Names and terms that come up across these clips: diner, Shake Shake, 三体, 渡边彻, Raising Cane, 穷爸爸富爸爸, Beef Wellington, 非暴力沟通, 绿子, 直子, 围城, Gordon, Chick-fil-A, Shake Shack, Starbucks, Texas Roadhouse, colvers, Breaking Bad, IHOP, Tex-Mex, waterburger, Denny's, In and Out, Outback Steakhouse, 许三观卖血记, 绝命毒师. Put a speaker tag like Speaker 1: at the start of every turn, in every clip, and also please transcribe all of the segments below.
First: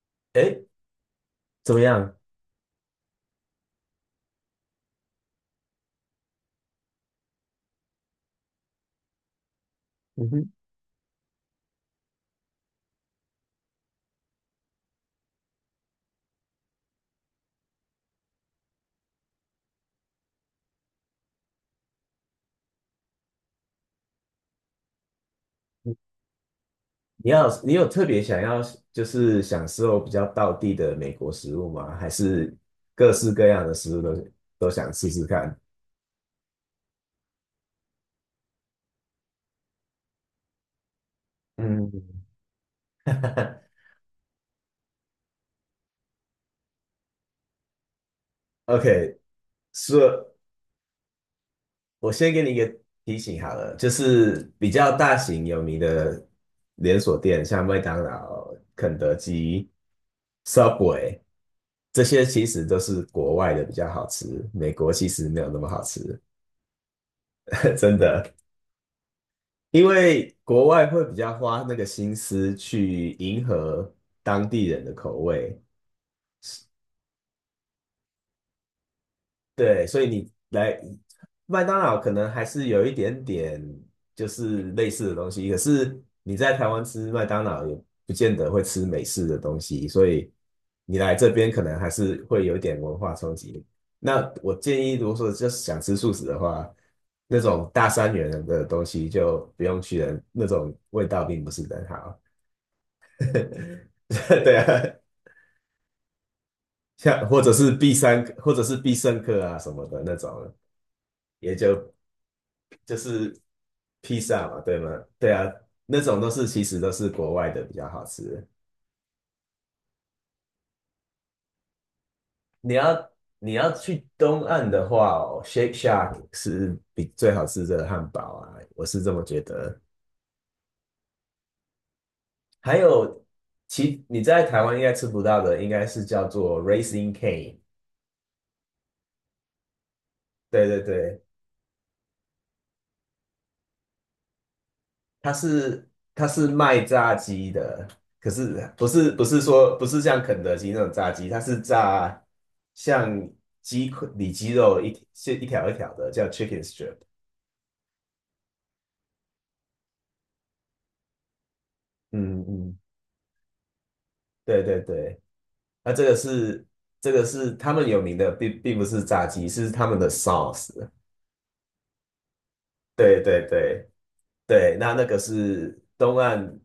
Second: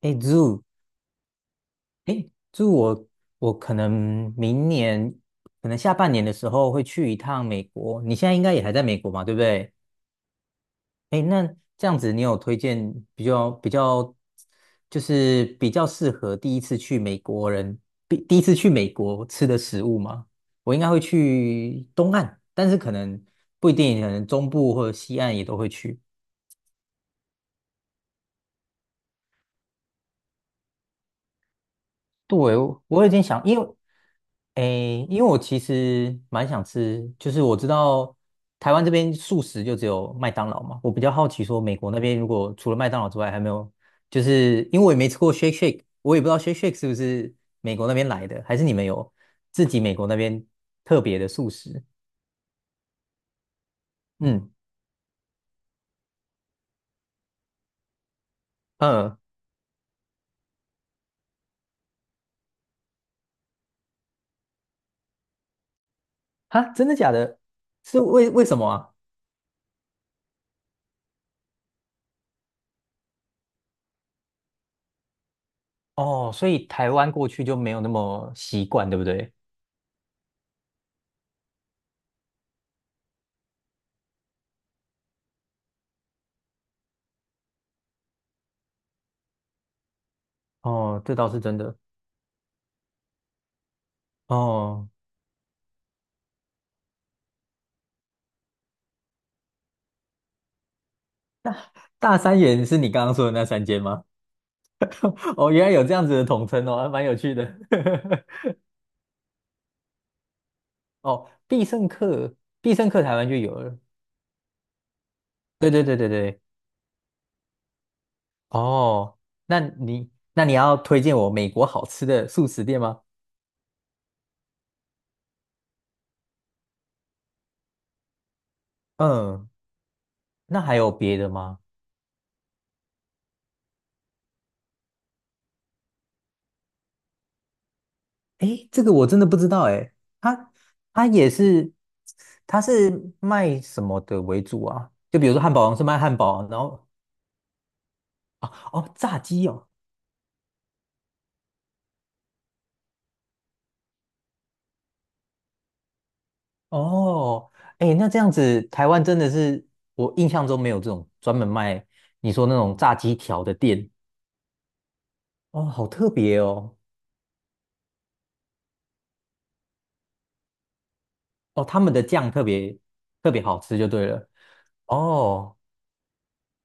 Speaker 1: 哎
Speaker 2: 哎，
Speaker 1: ，Zoo，
Speaker 2: 怎么
Speaker 1: 哎
Speaker 2: 样？
Speaker 1: ，Zoo，我可能明年，可能下半年的时候会去一趟美国。你现在应该也还在美国嘛，对不对？
Speaker 2: 嗯哼，
Speaker 1: 哎，那这样子，你有推荐比较比较，就是比较适合第一次去美国人，第一次去美国吃的食物吗？我应该会去东岸，但是可能不一定，可能中部或者西岸也都会去。
Speaker 2: 你有特别想要就是享受比较道地的美国食物吗？还是
Speaker 1: 对，我有已
Speaker 2: 各
Speaker 1: 经
Speaker 2: 式
Speaker 1: 想，
Speaker 2: 各
Speaker 1: 因
Speaker 2: 样
Speaker 1: 为，
Speaker 2: 的食物都想
Speaker 1: 诶，
Speaker 2: 试
Speaker 1: 因为
Speaker 2: 试
Speaker 1: 我
Speaker 2: 看
Speaker 1: 其实蛮想吃，就是我知道台湾这边素食就只有麦当劳嘛，我比较好奇说美
Speaker 2: 嗯
Speaker 1: 国那边如果除了麦当劳之外，还没有，就是因为我也没吃过 Shake Shake，我也不知道 Shake Shake 是不是美国那边来的，还是你们有
Speaker 2: ？OK，
Speaker 1: 自己美国那
Speaker 2: 说，
Speaker 1: 边特别的素食？
Speaker 2: 我先给你一个提醒好了，就是
Speaker 1: 嗯
Speaker 2: 比较大型有名的连锁店，像麦当劳、肯德
Speaker 1: 嗯，
Speaker 2: 基、Subway 这些，其实都是国外的比较好吃，美国其实没有那么好吃，
Speaker 1: 哈，真的假的？
Speaker 2: 真
Speaker 1: 是为
Speaker 2: 的。
Speaker 1: 为什么啊？
Speaker 2: 因为国外会比较花那个心思去迎合当地人的口味，
Speaker 1: 哦，所以台湾过去就没有那么习惯，对不对？
Speaker 2: 对，所以你来麦当劳可能还是有一点点就是类似的东西，可是你在台湾吃麦当劳也不见得会吃美式的东西，所以你
Speaker 1: 哦，
Speaker 2: 来
Speaker 1: 这倒
Speaker 2: 这
Speaker 1: 是
Speaker 2: 边
Speaker 1: 真
Speaker 2: 可
Speaker 1: 的。
Speaker 2: 能还是会有一点文化冲击。那我建
Speaker 1: 哦，
Speaker 2: 议，如果说就是想吃素食的话，那种大三元的东西就不用去了，那种味道并不是很好。
Speaker 1: 大三元是你刚刚说的那三间吗？
Speaker 2: 对啊，
Speaker 1: 哦，原来有这样子的统称哦，还蛮有
Speaker 2: 像
Speaker 1: 趣
Speaker 2: 或
Speaker 1: 的。
Speaker 2: 者是必三或 者是必胜客啊什么的那种，
Speaker 1: 哦，
Speaker 2: 也
Speaker 1: 必胜
Speaker 2: 就
Speaker 1: 客，必胜
Speaker 2: 就
Speaker 1: 客台湾就
Speaker 2: 是
Speaker 1: 有了。
Speaker 2: 披萨嘛，对吗？对啊，
Speaker 1: 对对对
Speaker 2: 那
Speaker 1: 对
Speaker 2: 种都
Speaker 1: 对。
Speaker 2: 是其实都是国外的比较好吃。
Speaker 1: 哦，那你要推荐我美国好吃的素食
Speaker 2: 你
Speaker 1: 店吗？
Speaker 2: 要你要去东岸的话哦，Shake Shack 是比最好吃的汉堡啊，我是这么觉
Speaker 1: 嗯，
Speaker 2: 得。
Speaker 1: 那还有别的吗？
Speaker 2: 还有，你在台湾应该吃不到的，应该是叫做 Raising Cane。
Speaker 1: 诶，这个我真的不知道诶，它
Speaker 2: 对对
Speaker 1: 它
Speaker 2: 对，
Speaker 1: 也是，它是卖什么的为主啊？就比
Speaker 2: 它
Speaker 1: 如说汉堡王是
Speaker 2: 是
Speaker 1: 卖汉
Speaker 2: 它
Speaker 1: 堡，
Speaker 2: 是
Speaker 1: 然
Speaker 2: 卖
Speaker 1: 后
Speaker 2: 炸鸡的，可
Speaker 1: 哦
Speaker 2: 是不
Speaker 1: 哦
Speaker 2: 是
Speaker 1: 炸
Speaker 2: 不是
Speaker 1: 鸡哦，
Speaker 2: 说不是像肯德基那种炸鸡，它是炸像鸡块里脊肉一条一条的，叫 chicken strip。
Speaker 1: 哦，哎，那这样子，台湾真的是我印象中没有这种专门卖你
Speaker 2: 嗯
Speaker 1: 说那种
Speaker 2: 嗯，
Speaker 1: 炸鸡条的店
Speaker 2: 对对对，
Speaker 1: 哦，好
Speaker 2: 那这
Speaker 1: 特
Speaker 2: 个
Speaker 1: 别
Speaker 2: 是
Speaker 1: 哦，
Speaker 2: 这个是他们有名的，并不是炸鸡，是他们的 sauce。
Speaker 1: 哦，他们的酱特别
Speaker 2: 对
Speaker 1: 特
Speaker 2: 对
Speaker 1: 别好吃就
Speaker 2: 对
Speaker 1: 对了。
Speaker 2: 对，那个
Speaker 1: 哦
Speaker 2: 是东岸，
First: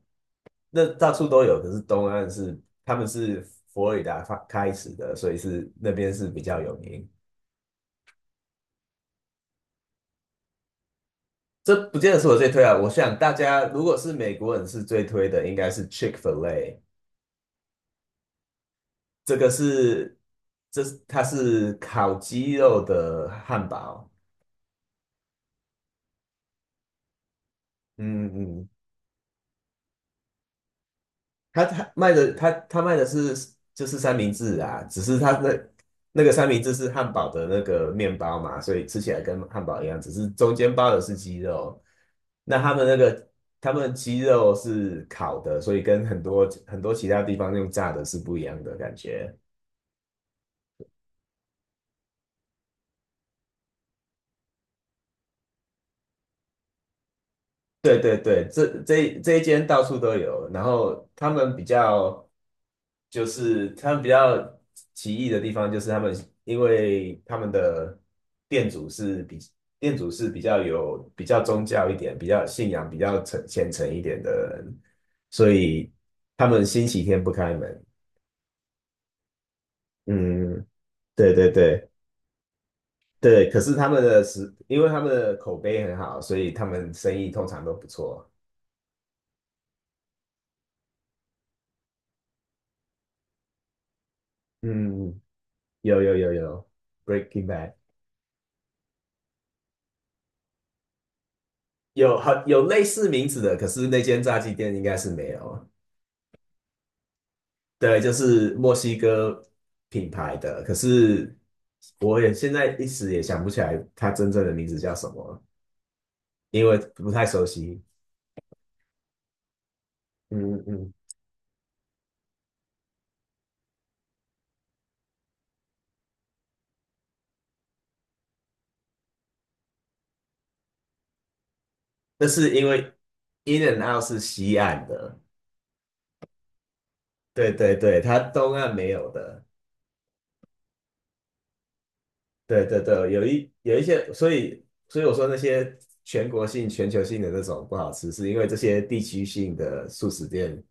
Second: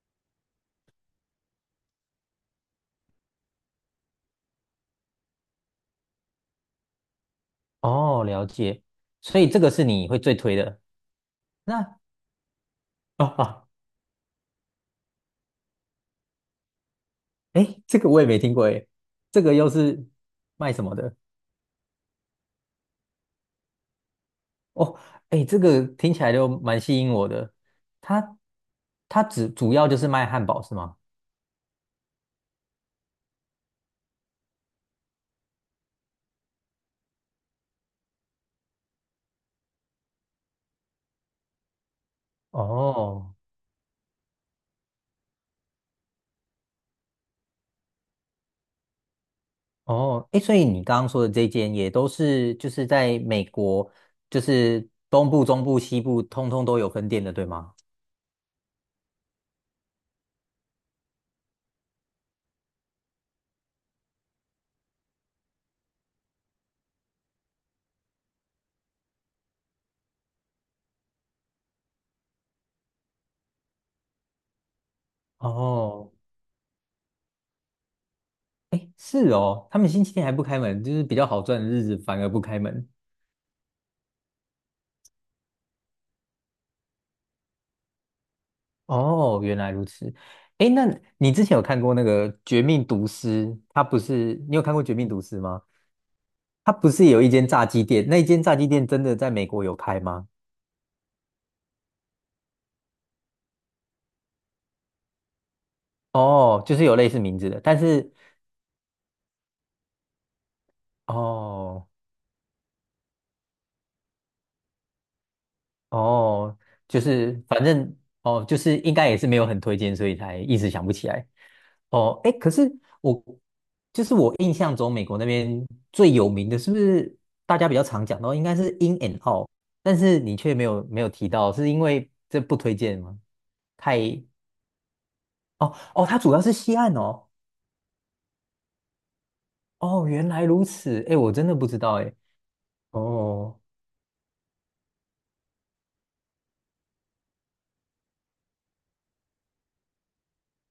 Speaker 2: 那到处都有，可是东岸是他们是佛罗里达开始的，所以是那边是比较有名。
Speaker 1: 哦，了解，所以这个是你会最推的。
Speaker 2: 这
Speaker 1: 那
Speaker 2: 不见得是我最推啊。我想
Speaker 1: 啊
Speaker 2: 大家
Speaker 1: 啊，
Speaker 2: 如果是美国人是最推的，应该是 Chick-fil-A。
Speaker 1: 哎，这个我也没听过哎，
Speaker 2: 这
Speaker 1: 这
Speaker 2: 个
Speaker 1: 个又是
Speaker 2: 是，
Speaker 1: 卖什么的？
Speaker 2: 它是烤鸡肉的汉堡。
Speaker 1: 哦，哎，这个听起来就蛮吸引我的。
Speaker 2: 嗯
Speaker 1: 它
Speaker 2: 嗯，
Speaker 1: 它只主要就是卖汉堡是吗？
Speaker 2: 它卖的是就是三明治啊，只是它的那个三明治是汉堡的那个面包嘛，所以吃起来跟汉堡一样，只是中间包的是鸡肉。那他们那个
Speaker 1: 哦。
Speaker 2: 他们鸡肉是烤的，所以跟很多很多其他地方用炸的是不一样的感觉。
Speaker 1: 哦，哎，所以你刚刚说的这间也都是就是在美国，就是东部、中部、西部，通通都有分店的，对吗？
Speaker 2: 对对对，这一间到处都有，然后他们比较奇异的地方，就是他们因为他们的店主是比店主是比较有比较宗教一点，比较信仰比较虔诚一点的人，所以
Speaker 1: 哦，
Speaker 2: 他们星期天不开门。
Speaker 1: 哎，是哦，他们星期天还不开
Speaker 2: 嗯，
Speaker 1: 门，就是比较
Speaker 2: 对
Speaker 1: 好
Speaker 2: 对
Speaker 1: 赚的日
Speaker 2: 对
Speaker 1: 子反而不开门。
Speaker 2: 对，可是他们的食，因为他们的口碑很好，所以他们生意通常都不错。
Speaker 1: 哦，原来如此。哎，那你之前有看过那个《绝命毒师》？他不是，你有看过《绝命
Speaker 2: 嗯，
Speaker 1: 毒师》吗？
Speaker 2: 有有有有
Speaker 1: 他不是有一
Speaker 2: ，Breaking
Speaker 1: 间炸
Speaker 2: Bad
Speaker 1: 鸡店，那一间炸鸡店真的在美国有开吗？
Speaker 2: 有类似名字的，可是那间炸鸡店应该是没有。
Speaker 1: 哦，就是有类似名字的，但
Speaker 2: 对，就
Speaker 1: 是
Speaker 2: 是墨西哥品牌的，可是
Speaker 1: 哦。
Speaker 2: 我也现在一时也想不起来它真正的名字叫什么，
Speaker 1: 哦，
Speaker 2: 因为
Speaker 1: 就
Speaker 2: 不太
Speaker 1: 是
Speaker 2: 熟
Speaker 1: 反
Speaker 2: 悉。
Speaker 1: 正哦，就是应该也是没有很推荐，所以才
Speaker 2: 嗯
Speaker 1: 一
Speaker 2: 嗯
Speaker 1: 直想不
Speaker 2: 嗯，
Speaker 1: 起来。哦，哎，可是我就是我印象中美国那边最有名的，是不是大家比较常讲到应该是 In and Out，但是你却没有提到，是因为
Speaker 2: 那
Speaker 1: 这
Speaker 2: 是
Speaker 1: 不
Speaker 2: 因
Speaker 1: 推
Speaker 2: 为
Speaker 1: 荐吗？
Speaker 2: In and
Speaker 1: 太
Speaker 2: Out 是西岸的，
Speaker 1: 哦哦，它主要是西岸哦。
Speaker 2: 对对对，它东岸没有的。
Speaker 1: 哦，原来如此，哎，我真的不知道哎。
Speaker 2: 对对对，
Speaker 1: 哦，
Speaker 2: 有一些，所以我说那些全国性、全球性的那种不好吃，是因为这些地区性的素食店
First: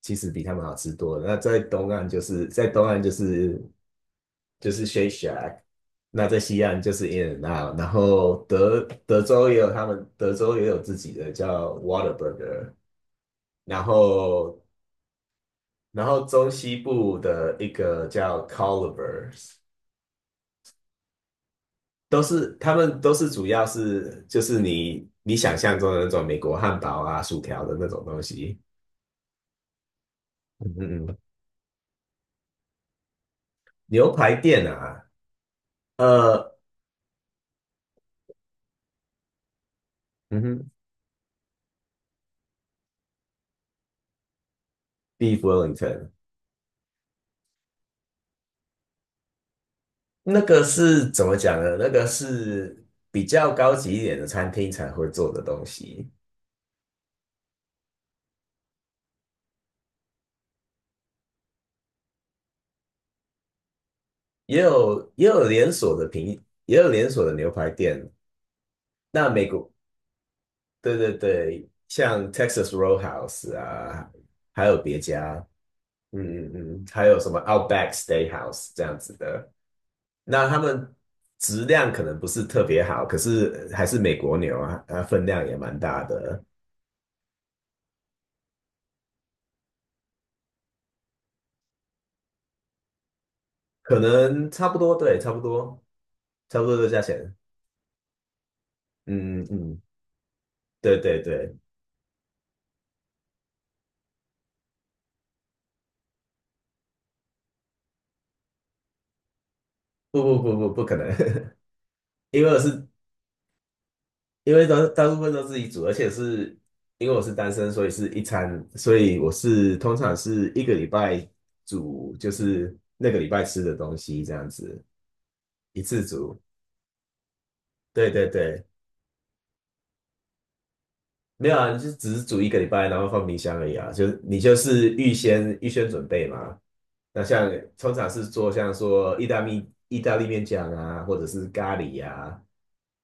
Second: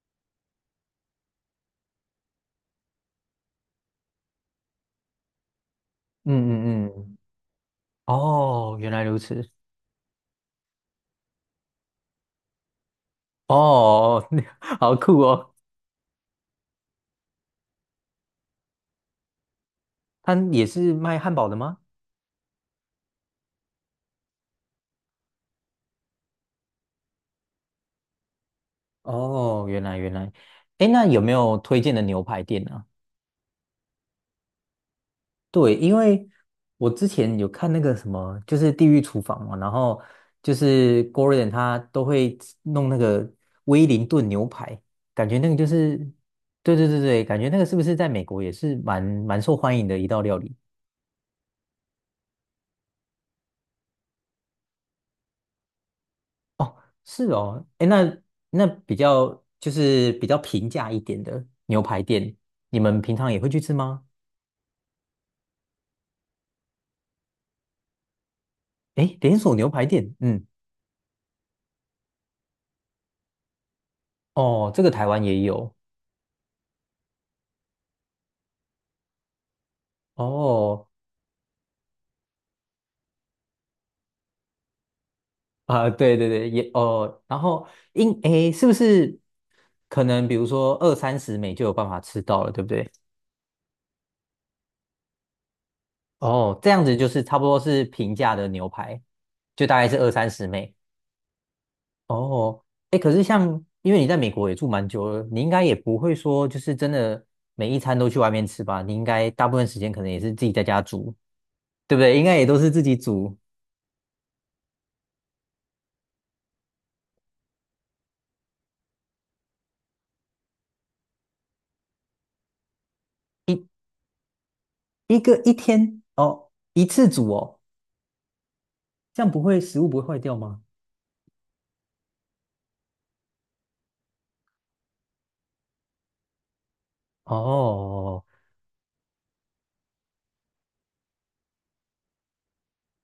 Speaker 2: 其实比他们好吃多了。那在东岸就是 Shake Shack，那在西岸
Speaker 1: 嗯嗯
Speaker 2: 就是
Speaker 1: 嗯，
Speaker 2: In and Out，然后
Speaker 1: 哦，
Speaker 2: 德
Speaker 1: 原来如
Speaker 2: 德
Speaker 1: 此，
Speaker 2: 州也有他们德州也有自己的叫 Waterburger 然
Speaker 1: 哦，
Speaker 2: 后
Speaker 1: 好酷哦，
Speaker 2: 然后中西部的一个叫 Colvers
Speaker 1: 他也是卖汉堡的吗？
Speaker 2: 他们都是主要是就是你想象中的那种美国汉堡啊、薯条的那种东西。
Speaker 1: 哦，原来原来，
Speaker 2: 嗯
Speaker 1: 哎，
Speaker 2: 嗯
Speaker 1: 那
Speaker 2: 嗯
Speaker 1: 有没有推荐的牛排店啊？
Speaker 2: 牛排店啊，
Speaker 1: 对，因为
Speaker 2: 呃，
Speaker 1: 我之前有看那个什么，就是《地狱厨房》嘛，然后
Speaker 2: 嗯
Speaker 1: 就
Speaker 2: 哼
Speaker 1: 是 Gordon 他都会弄那个威灵顿牛排，感觉
Speaker 2: ，Beef
Speaker 1: 那个就是，
Speaker 2: Wellington
Speaker 1: 对对对对，感觉那个是不是在美国也是蛮受欢迎的一道料
Speaker 2: 那
Speaker 1: 理？
Speaker 2: 个是怎么讲呢？那个是比较高级一点的餐厅才会做的东西，
Speaker 1: 哦，是哦，哎，那那比较就是比较平价一点的牛排店，你们平常也会去吃吗？
Speaker 2: 也有也有连锁的平，也有连锁的牛排店。
Speaker 1: 诶，
Speaker 2: 那
Speaker 1: 连
Speaker 2: 美
Speaker 1: 锁牛
Speaker 2: 国，
Speaker 1: 排店，嗯，
Speaker 2: 对对对，像 Texas Roadhouse 啊，还
Speaker 1: 哦，
Speaker 2: 有
Speaker 1: 这个
Speaker 2: 别
Speaker 1: 台湾
Speaker 2: 家，
Speaker 1: 也有，
Speaker 2: 嗯嗯嗯，嗯还有什么 Outback Steakhouse 这样子的，那他
Speaker 1: 哦，
Speaker 2: 们质量可能不是特别好，可是还是美国牛啊，啊分量也蛮
Speaker 1: 啊，
Speaker 2: 大
Speaker 1: 对对
Speaker 2: 的，
Speaker 1: 对，也哦，然后是不是可能比如说二三十美就有办法吃到了，对不对？
Speaker 2: 可能差不多，对，差不多，
Speaker 1: 哦，
Speaker 2: 差不
Speaker 1: 这
Speaker 2: 多
Speaker 1: 样
Speaker 2: 的
Speaker 1: 子
Speaker 2: 价
Speaker 1: 就是
Speaker 2: 钱。
Speaker 1: 差不多是平价的牛排，
Speaker 2: 嗯嗯
Speaker 1: 就大
Speaker 2: 嗯，
Speaker 1: 概是二三十美。
Speaker 2: 对对对，
Speaker 1: 哦，哎，可是像因为你在美国也住蛮久了，你应该也不会说就是真的每一餐都去外面吃吧？你应该大部分时间可能也
Speaker 2: 不
Speaker 1: 是
Speaker 2: 不
Speaker 1: 自己
Speaker 2: 不
Speaker 1: 在
Speaker 2: 不
Speaker 1: 家
Speaker 2: 不可能，
Speaker 1: 煮，对不对？应 该
Speaker 2: 因
Speaker 1: 也
Speaker 2: 为
Speaker 1: 都
Speaker 2: 我
Speaker 1: 是自
Speaker 2: 是
Speaker 1: 己煮。
Speaker 2: 因为都大部分都自己煮，而且是因为我是单身，所以是一餐，所以我是通常是一个礼拜煮，就是那个礼拜吃的东西这样子，
Speaker 1: 一个一
Speaker 2: 一
Speaker 1: 天
Speaker 2: 次煮。
Speaker 1: 哦，一次煮哦，
Speaker 2: 对对对，
Speaker 1: 这样不会食物不会坏掉吗？
Speaker 2: 没有啊，你就只是煮一个礼拜，然后放冰箱而已啊，就是你就是预先准备嘛。那像通常
Speaker 1: 哦，
Speaker 2: 是做像说意大利面酱啊，或者是咖喱呀、啊，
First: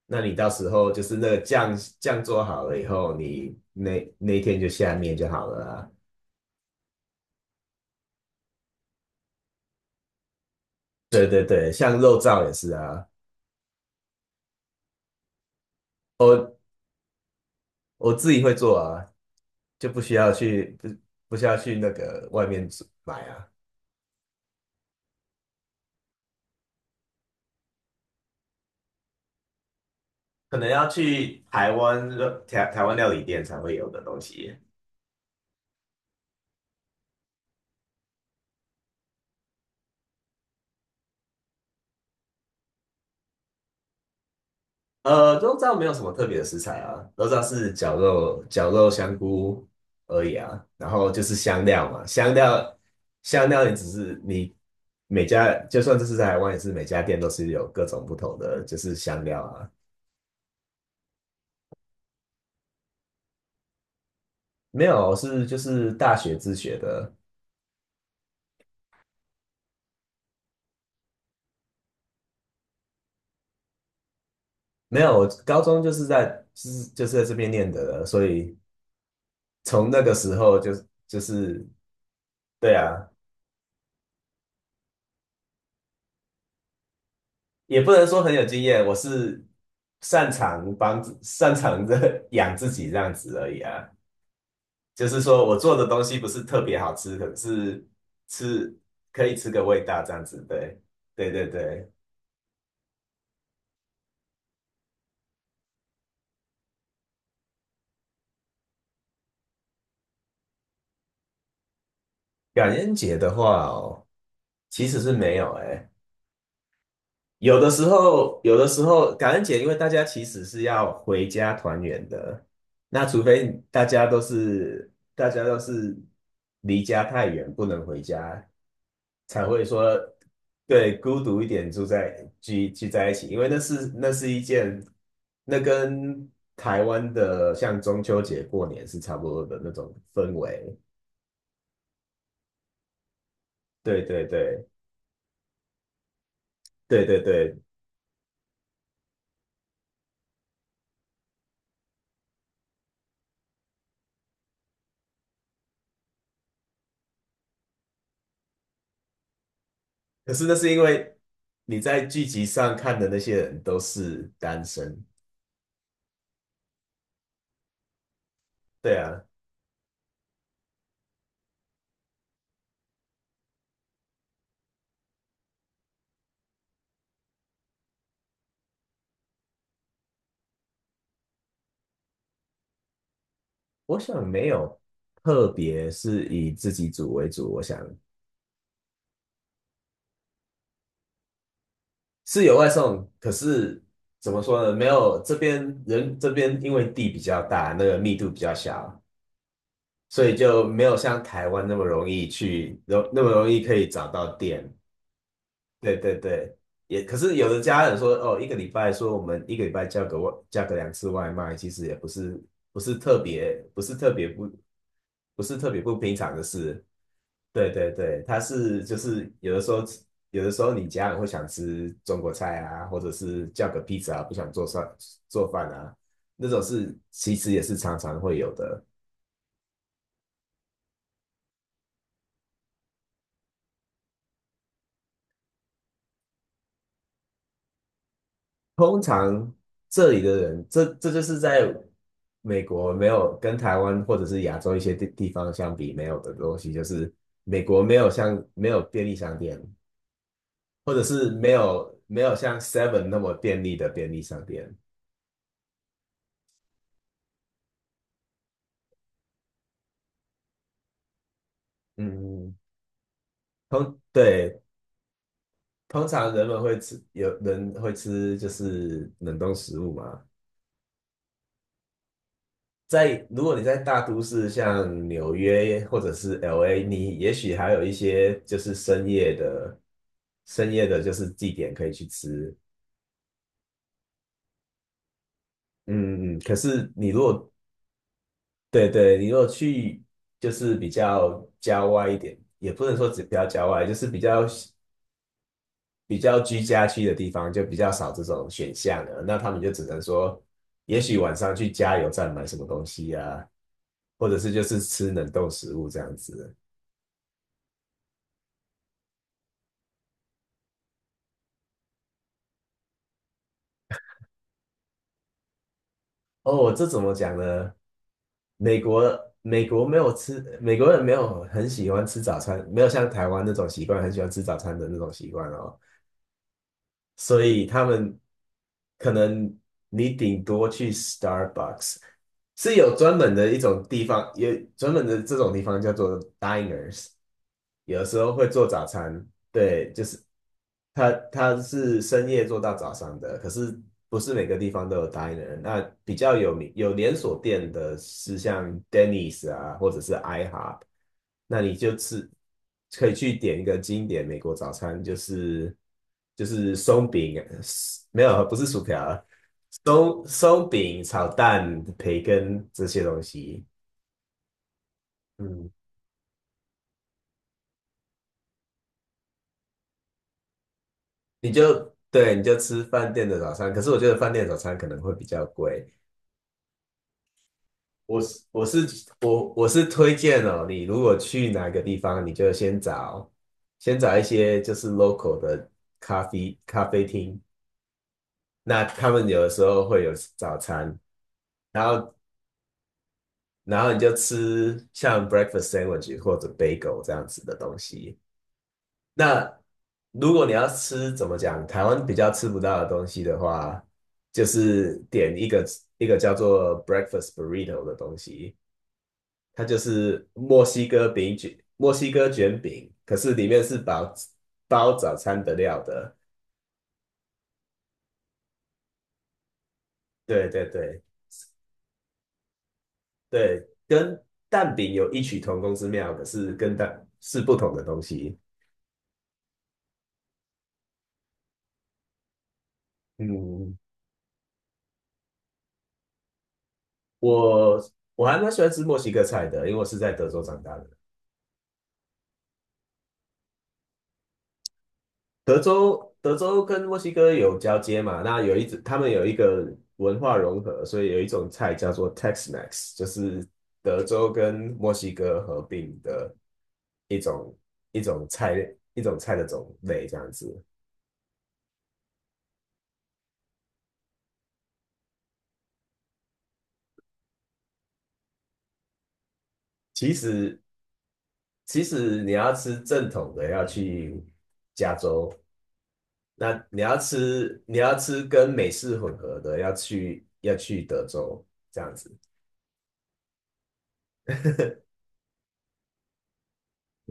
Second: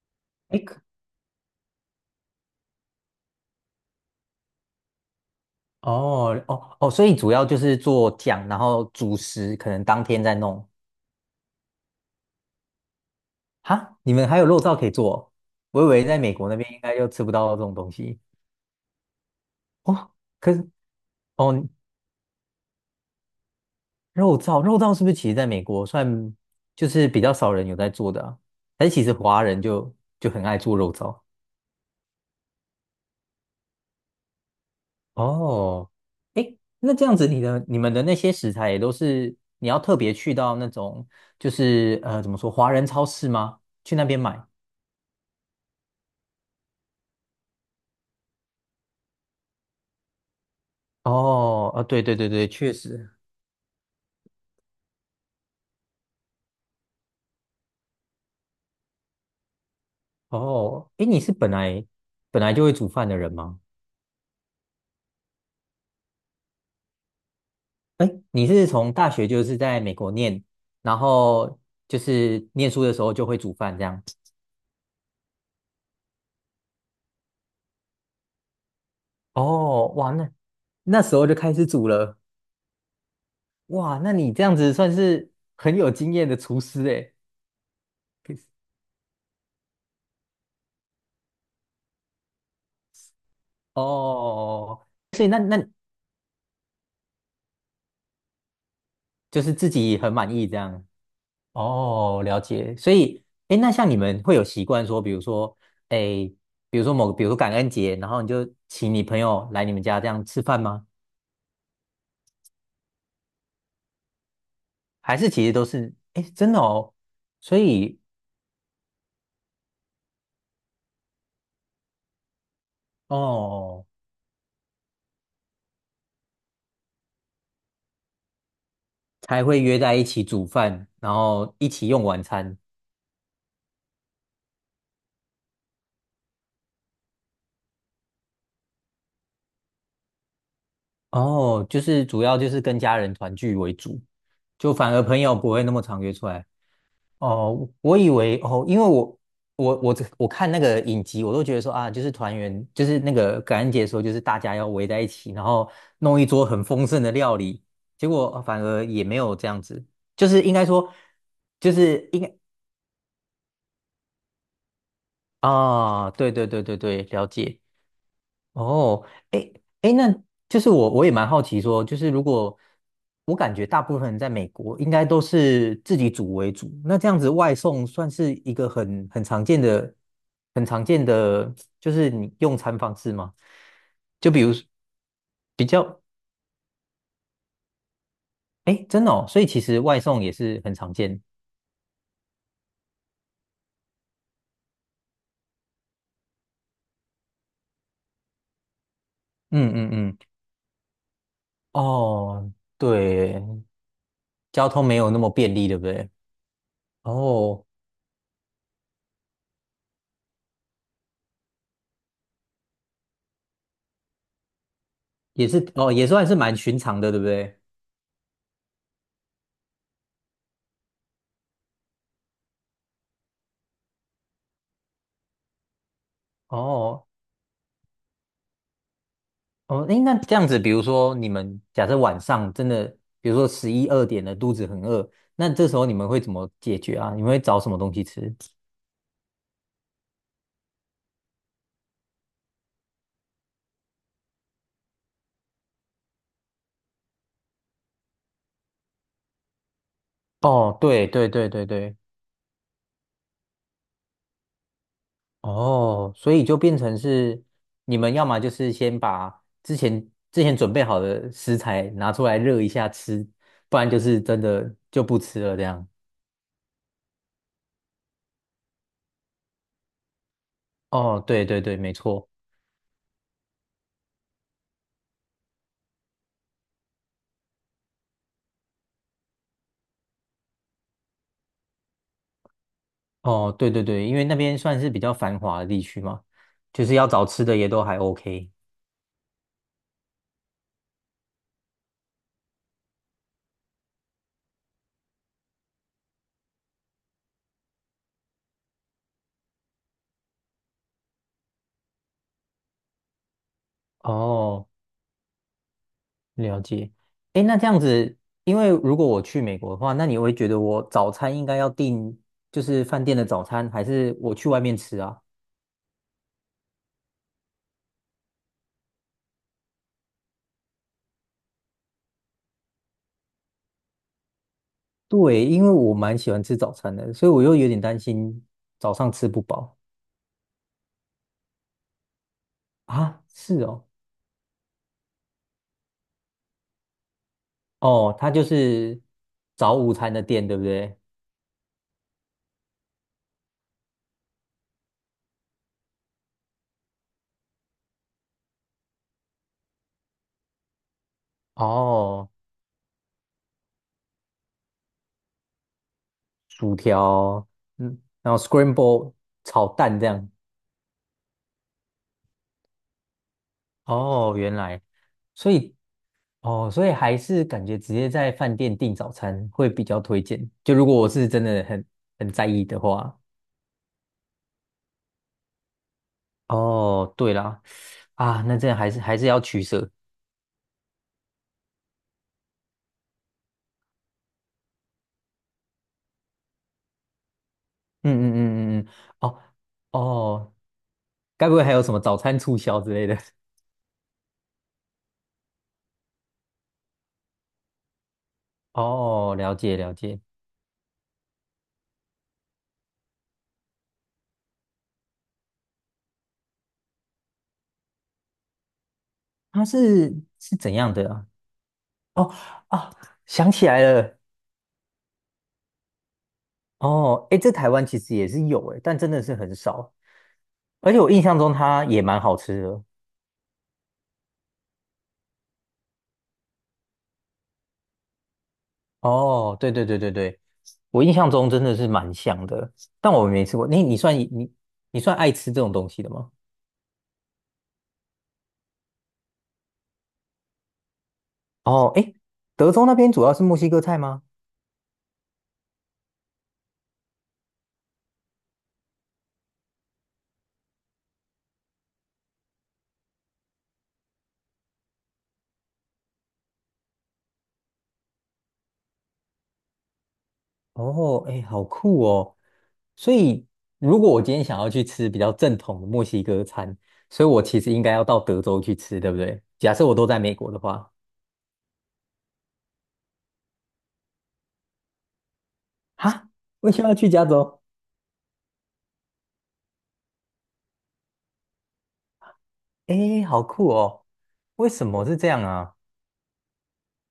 Speaker 2: 那你到
Speaker 1: 哎，
Speaker 2: 时候就是那个酱做好了以后，你那一天就下面就好了啊。
Speaker 1: 哦哦哦，所以主要就是做酱，然后主食可能当天再弄。
Speaker 2: 对对对，像肉燥也是啊，
Speaker 1: 哈，你们还有肉燥可以做哦。我以为在
Speaker 2: 我
Speaker 1: 美国那边应该就吃不到这种东
Speaker 2: 我
Speaker 1: 西。
Speaker 2: 自己会做啊，就不
Speaker 1: 哦。
Speaker 2: 需要
Speaker 1: 可是
Speaker 2: 去不不需
Speaker 1: 哦，
Speaker 2: 要去那个外面煮买啊。
Speaker 1: 肉燥是不是其实在美国算就是比较少人有在做的啊？还是其实华人就很
Speaker 2: 可
Speaker 1: 爱
Speaker 2: 能
Speaker 1: 做
Speaker 2: 要
Speaker 1: 肉燥？
Speaker 2: 去台湾台湾料理店才会有的东西。
Speaker 1: 哦，诶，那这样子，你们的那些食材也都是你要特别去到那种，就是怎么说，华人超市吗？去那边买？
Speaker 2: 知道没有什么特别的食材啊，都知道是绞肉、香菇而已啊。然后就是香
Speaker 1: 哦，啊，
Speaker 2: 料
Speaker 1: 对
Speaker 2: 嘛，
Speaker 1: 对对
Speaker 2: 香
Speaker 1: 对，确
Speaker 2: 料
Speaker 1: 实。
Speaker 2: 香料也只是你每家，就算这是在台湾，也是每家店都是有各种不同的就是香料啊。
Speaker 1: 哦，诶，你是本来就会煮饭的人吗？
Speaker 2: 没有，是就是大学自学的，
Speaker 1: 诶，你是从大学就是在美国念，然后就是念书的时候就会煮饭这样？
Speaker 2: 没有，我高中就是在就是在这边念的了所以
Speaker 1: 哦，
Speaker 2: 从那
Speaker 1: 哇，
Speaker 2: 个
Speaker 1: 那
Speaker 2: 时候就
Speaker 1: 那时
Speaker 2: 就
Speaker 1: 候就开始
Speaker 2: 是
Speaker 1: 煮了，
Speaker 2: 对啊。
Speaker 1: 哇，那你这样子算是很有经验的厨师诶。
Speaker 2: 也不能说很有经验，我是擅长的 养自己这样子而已啊。
Speaker 1: 哦，
Speaker 2: 就是
Speaker 1: 所以那
Speaker 2: 说我做的东西不是特别好吃，可是吃可以
Speaker 1: 就
Speaker 2: 吃
Speaker 1: 是
Speaker 2: 个
Speaker 1: 自
Speaker 2: 味
Speaker 1: 己
Speaker 2: 道这
Speaker 1: 很
Speaker 2: 样
Speaker 1: 满
Speaker 2: 子。
Speaker 1: 意这
Speaker 2: 对，
Speaker 1: 样。
Speaker 2: 对对对。
Speaker 1: 哦，了解。所以，哎，那像你们会有习惯说，比如说，哎，比如说感恩节，然后你就请你朋友来你们家这样吃饭吗？
Speaker 2: 感恩节的话哦，其实是
Speaker 1: 还是
Speaker 2: 没
Speaker 1: 其
Speaker 2: 有
Speaker 1: 实都
Speaker 2: 诶。
Speaker 1: 是，哎，真的哦，所
Speaker 2: 有的时
Speaker 1: 以
Speaker 2: 候，有的时候感恩节，因为大家其实是要回家团圆的，那除非大
Speaker 1: 哦，
Speaker 2: 家都是大家都是离家太远不能回家。
Speaker 1: 才
Speaker 2: 才
Speaker 1: 会
Speaker 2: 会
Speaker 1: 约
Speaker 2: 说
Speaker 1: 在一起煮饭，
Speaker 2: 对
Speaker 1: 然
Speaker 2: 孤独一
Speaker 1: 后一
Speaker 2: 点住
Speaker 1: 起用晚
Speaker 2: 在
Speaker 1: 餐。
Speaker 2: 聚在一起，因为那是一件，那跟台湾的像中秋节过年是差不多的那种氛围。
Speaker 1: 哦，就是主要就是跟家人团聚为主，
Speaker 2: 对对对
Speaker 1: 就反而朋友不会那么常约出来。
Speaker 2: 对对对，
Speaker 1: 哦，我以为哦，因为我我我这我看那个影集，我都觉得说啊，就是团圆，就是那个感恩节的时候，就是大家要围在一起，然后弄一桌很丰盛的料理，结果反而也没有这样子，就
Speaker 2: 可
Speaker 1: 是
Speaker 2: 是
Speaker 1: 应
Speaker 2: 那
Speaker 1: 该
Speaker 2: 是因
Speaker 1: 说，
Speaker 2: 为
Speaker 1: 就
Speaker 2: 你在
Speaker 1: 是应
Speaker 2: 剧
Speaker 1: 该
Speaker 2: 集上看的那些人都是单身，
Speaker 1: 啊，对对对对对，了解。
Speaker 2: 对
Speaker 1: 哦，
Speaker 2: 啊，
Speaker 1: 诶诶，那就是我也蛮好奇说，就是如果我感觉大部分人在美国应该都是自己煮为主，那这样子外送算是一个很常见的，就是你用餐方式吗？
Speaker 2: 我想
Speaker 1: 就比
Speaker 2: 没
Speaker 1: 如
Speaker 2: 有特
Speaker 1: 比
Speaker 2: 别
Speaker 1: 较，
Speaker 2: 是以自己组为主，我想。
Speaker 1: 诶，真的哦，所以其实外送也是很常见。
Speaker 2: 是有外送，可是怎么说呢？没有这边因为地比较大，那个密度比较小，
Speaker 1: 嗯嗯嗯，
Speaker 2: 所以就没有像台湾那么容易
Speaker 1: 哦，
Speaker 2: 去，那么
Speaker 1: 对，
Speaker 2: 容易可以找到
Speaker 1: 交
Speaker 2: 店。
Speaker 1: 通没有那么便利，对不
Speaker 2: 对
Speaker 1: 对？
Speaker 2: 对对，也可是有的
Speaker 1: 哦，
Speaker 2: 家人说，哦，一个礼拜说我们一个礼拜叫个叫个2次外卖，其实也不是不是特别不是特别不不
Speaker 1: 也
Speaker 2: 是
Speaker 1: 是，
Speaker 2: 特别
Speaker 1: 哦，
Speaker 2: 不
Speaker 1: 也
Speaker 2: 平
Speaker 1: 算是
Speaker 2: 常的
Speaker 1: 蛮寻
Speaker 2: 事。
Speaker 1: 常的，对不对？
Speaker 2: 对对对，他是就是有的时候你家人会想吃中国菜啊，或者是叫个披萨啊不想做饭啊，那种事
Speaker 1: 哦，
Speaker 2: 其实也是常常会有的。
Speaker 1: 哦，诶，那这样子，比如说你们假设晚上真的，比如说十一二点了，肚子很饿，那这时候你们会怎么解决啊？你们会找什么东西吃？
Speaker 2: 通常这里的人，这就是在美国没有跟台湾或者是亚洲一些地方相比没有的东西，就是美国没有便利商店，
Speaker 1: 哦，
Speaker 2: 或者
Speaker 1: 对对
Speaker 2: 是
Speaker 1: 对
Speaker 2: 没
Speaker 1: 对对，
Speaker 2: 有没有像 Seven 那么便利的便利商店。
Speaker 1: 哦，所以就变成是你们要么就是先把之前准备好的食材拿出来
Speaker 2: 嗯，
Speaker 1: 热一下吃，不然
Speaker 2: 通
Speaker 1: 就是真
Speaker 2: 对，
Speaker 1: 的就不吃了这样。
Speaker 2: 通常人们会吃，有人会吃就是冷冻食物嘛。
Speaker 1: 哦，对对对，没错。
Speaker 2: 如果你在大都市，像纽约或者是 LA,你也许还有一些就是深夜的就是地点可以去吃。
Speaker 1: 哦，对对对，因为那边算是比较繁华的地区嘛，
Speaker 2: 嗯可
Speaker 1: 就
Speaker 2: 是
Speaker 1: 是要
Speaker 2: 你如
Speaker 1: 找吃
Speaker 2: 果
Speaker 1: 的也都还 OK。
Speaker 2: 对对，你如果去就是比较郊外一点，也不能说只比较郊外，就是比较居家区的地方，就比较少这种选项了。那他们就只能说，也许晚上去加油站买什么东西啊，或者是就
Speaker 1: 哦，
Speaker 2: 是吃冷冻食物这样子。
Speaker 1: 了解，诶，那这样子，因为如果我去美国的话，那你会觉得我早餐应该要订就是饭店的早餐，还是我去外面吃啊？
Speaker 2: 哦，这怎么讲呢？美国没有吃，美国人没有很喜欢吃早餐，没有像台湾那种习惯，很喜欢吃早餐的那种习
Speaker 1: 对，
Speaker 2: 惯
Speaker 1: 因为
Speaker 2: 哦。
Speaker 1: 我蛮喜欢吃早餐的，所以我
Speaker 2: 所
Speaker 1: 又
Speaker 2: 以
Speaker 1: 有点
Speaker 2: 他
Speaker 1: 担
Speaker 2: 们
Speaker 1: 心早
Speaker 2: 可
Speaker 1: 上吃不
Speaker 2: 能
Speaker 1: 饱
Speaker 2: 你顶多去 Starbucks,是有专
Speaker 1: 啊。
Speaker 2: 门的一
Speaker 1: 是
Speaker 2: 种
Speaker 1: 哦，
Speaker 2: 地方，有专门的这种地方叫做 diners,有的
Speaker 1: 哦，
Speaker 2: 时
Speaker 1: 它
Speaker 2: 候
Speaker 1: 就
Speaker 2: 会做早
Speaker 1: 是
Speaker 2: 餐。
Speaker 1: 早
Speaker 2: 对，
Speaker 1: 午
Speaker 2: 就
Speaker 1: 餐
Speaker 2: 是
Speaker 1: 的店，对不对？
Speaker 2: 他是深夜做到早上的，可是不是每个地方都有 diner。那比较有名有连锁店的是像 Denny's 啊，或者是 IHOP,那你就吃
Speaker 1: 哦，
Speaker 2: 可以去点一个经典美国早餐，就是就是
Speaker 1: 薯
Speaker 2: 松饼，
Speaker 1: 条，嗯，
Speaker 2: 没
Speaker 1: 然后
Speaker 2: 有不是薯条
Speaker 1: scramble
Speaker 2: 啊，
Speaker 1: 炒蛋这
Speaker 2: 松
Speaker 1: 样。
Speaker 2: 松饼炒蛋、培根这些东西，
Speaker 1: 哦，原来，所
Speaker 2: 嗯。
Speaker 1: 以哦，所以还是感觉直接在饭店订早餐会比较推荐。就如果我是真
Speaker 2: 你
Speaker 1: 的很
Speaker 2: 就
Speaker 1: 很
Speaker 2: 对，你
Speaker 1: 在
Speaker 2: 就
Speaker 1: 意的
Speaker 2: 吃饭
Speaker 1: 话，
Speaker 2: 店的早餐。可是我觉得饭店的早餐可能会比较贵。
Speaker 1: 哦，对啦，
Speaker 2: 我是
Speaker 1: 啊，那
Speaker 2: 我
Speaker 1: 这样
Speaker 2: 是
Speaker 1: 还是要
Speaker 2: 我
Speaker 1: 取
Speaker 2: 我是
Speaker 1: 舍。
Speaker 2: 推荐哦，你如果去哪个地方，你就先找先找一些就是 local 的咖啡厅,
Speaker 1: 嗯嗯嗯嗯
Speaker 2: 那
Speaker 1: 嗯，
Speaker 2: 他们有
Speaker 1: 哦
Speaker 2: 的时候会有
Speaker 1: 哦，
Speaker 2: 早餐，
Speaker 1: 该不会还有
Speaker 2: 然
Speaker 1: 什么
Speaker 2: 后
Speaker 1: 早餐促销之类的？
Speaker 2: 你就吃像 breakfast sandwich 或者 bagel 这样子的东西。
Speaker 1: 哦，了
Speaker 2: 那
Speaker 1: 解了解，
Speaker 2: 如果你要吃，怎么讲，台湾比较吃不到的东西的话，就是点一个一个叫做 breakfast burrito 的东西，它
Speaker 1: 它
Speaker 2: 就
Speaker 1: 是
Speaker 2: 是
Speaker 1: 是
Speaker 2: 墨
Speaker 1: 怎
Speaker 2: 西
Speaker 1: 样
Speaker 2: 哥
Speaker 1: 的啊？
Speaker 2: 饼卷，墨西哥
Speaker 1: 哦，
Speaker 2: 卷饼，
Speaker 1: 啊，
Speaker 2: 可是里
Speaker 1: 想
Speaker 2: 面
Speaker 1: 起
Speaker 2: 是
Speaker 1: 来
Speaker 2: 包
Speaker 1: 了，
Speaker 2: 包早餐的料的。
Speaker 1: 哦，诶，这台湾其实也是有诶，但真的是很少，
Speaker 2: 对对
Speaker 1: 而且
Speaker 2: 对
Speaker 1: 我印象中它也蛮好吃的。
Speaker 2: 对，跟蛋饼有异曲同工之妙，可是跟蛋是不同的东西。
Speaker 1: 哦，对对对对对，我印象中真的是蛮像的，但我没吃过。
Speaker 2: 嗯，
Speaker 1: 你算爱吃这种东西的吗？
Speaker 2: 我我还蛮喜欢吃墨西哥菜的，因为我是在德州长大的。
Speaker 1: 哦，诶，德州那边主要是墨西哥菜吗？
Speaker 2: 德州跟墨西哥有交接嘛，那有一他们有一个文化融合，所以有一种菜叫做 Tex-Mex,就是德州跟墨西哥合并的一种一种菜的种类这样子。
Speaker 1: 哦，诶，好酷哦！所以如果我今天想要去吃比较正统的墨西哥餐，所以我其实应该要到德州去吃，对不对？假设我都
Speaker 2: 其
Speaker 1: 在美国的
Speaker 2: 实
Speaker 1: 话，
Speaker 2: 你要吃正统的，要去加州；
Speaker 1: 哈，
Speaker 2: 那
Speaker 1: 为
Speaker 2: 你
Speaker 1: 什么要
Speaker 2: 要
Speaker 1: 去加
Speaker 2: 吃
Speaker 1: 州？
Speaker 2: 跟美式混合的，要去德州这样子。
Speaker 1: 诶，好酷哦！为什么是这样啊？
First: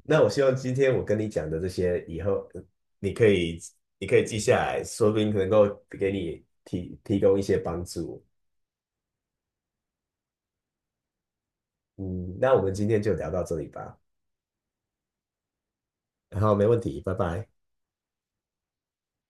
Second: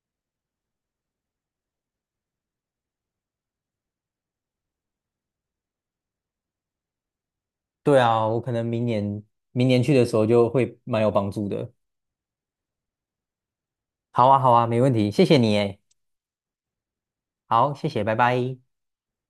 Speaker 2: 那我希望今天我跟你讲的这些，以后你可以记下来，说不定能够给你提供一些帮
Speaker 1: 对
Speaker 2: 助。
Speaker 1: 啊，我可能明年去的时候就会蛮有帮助的。
Speaker 2: 嗯，那我们今天就聊到这里吧。
Speaker 1: 好啊，好啊，没问题，谢谢你诶。
Speaker 2: 好，没问题，拜拜。
Speaker 1: 好，谢谢，拜拜。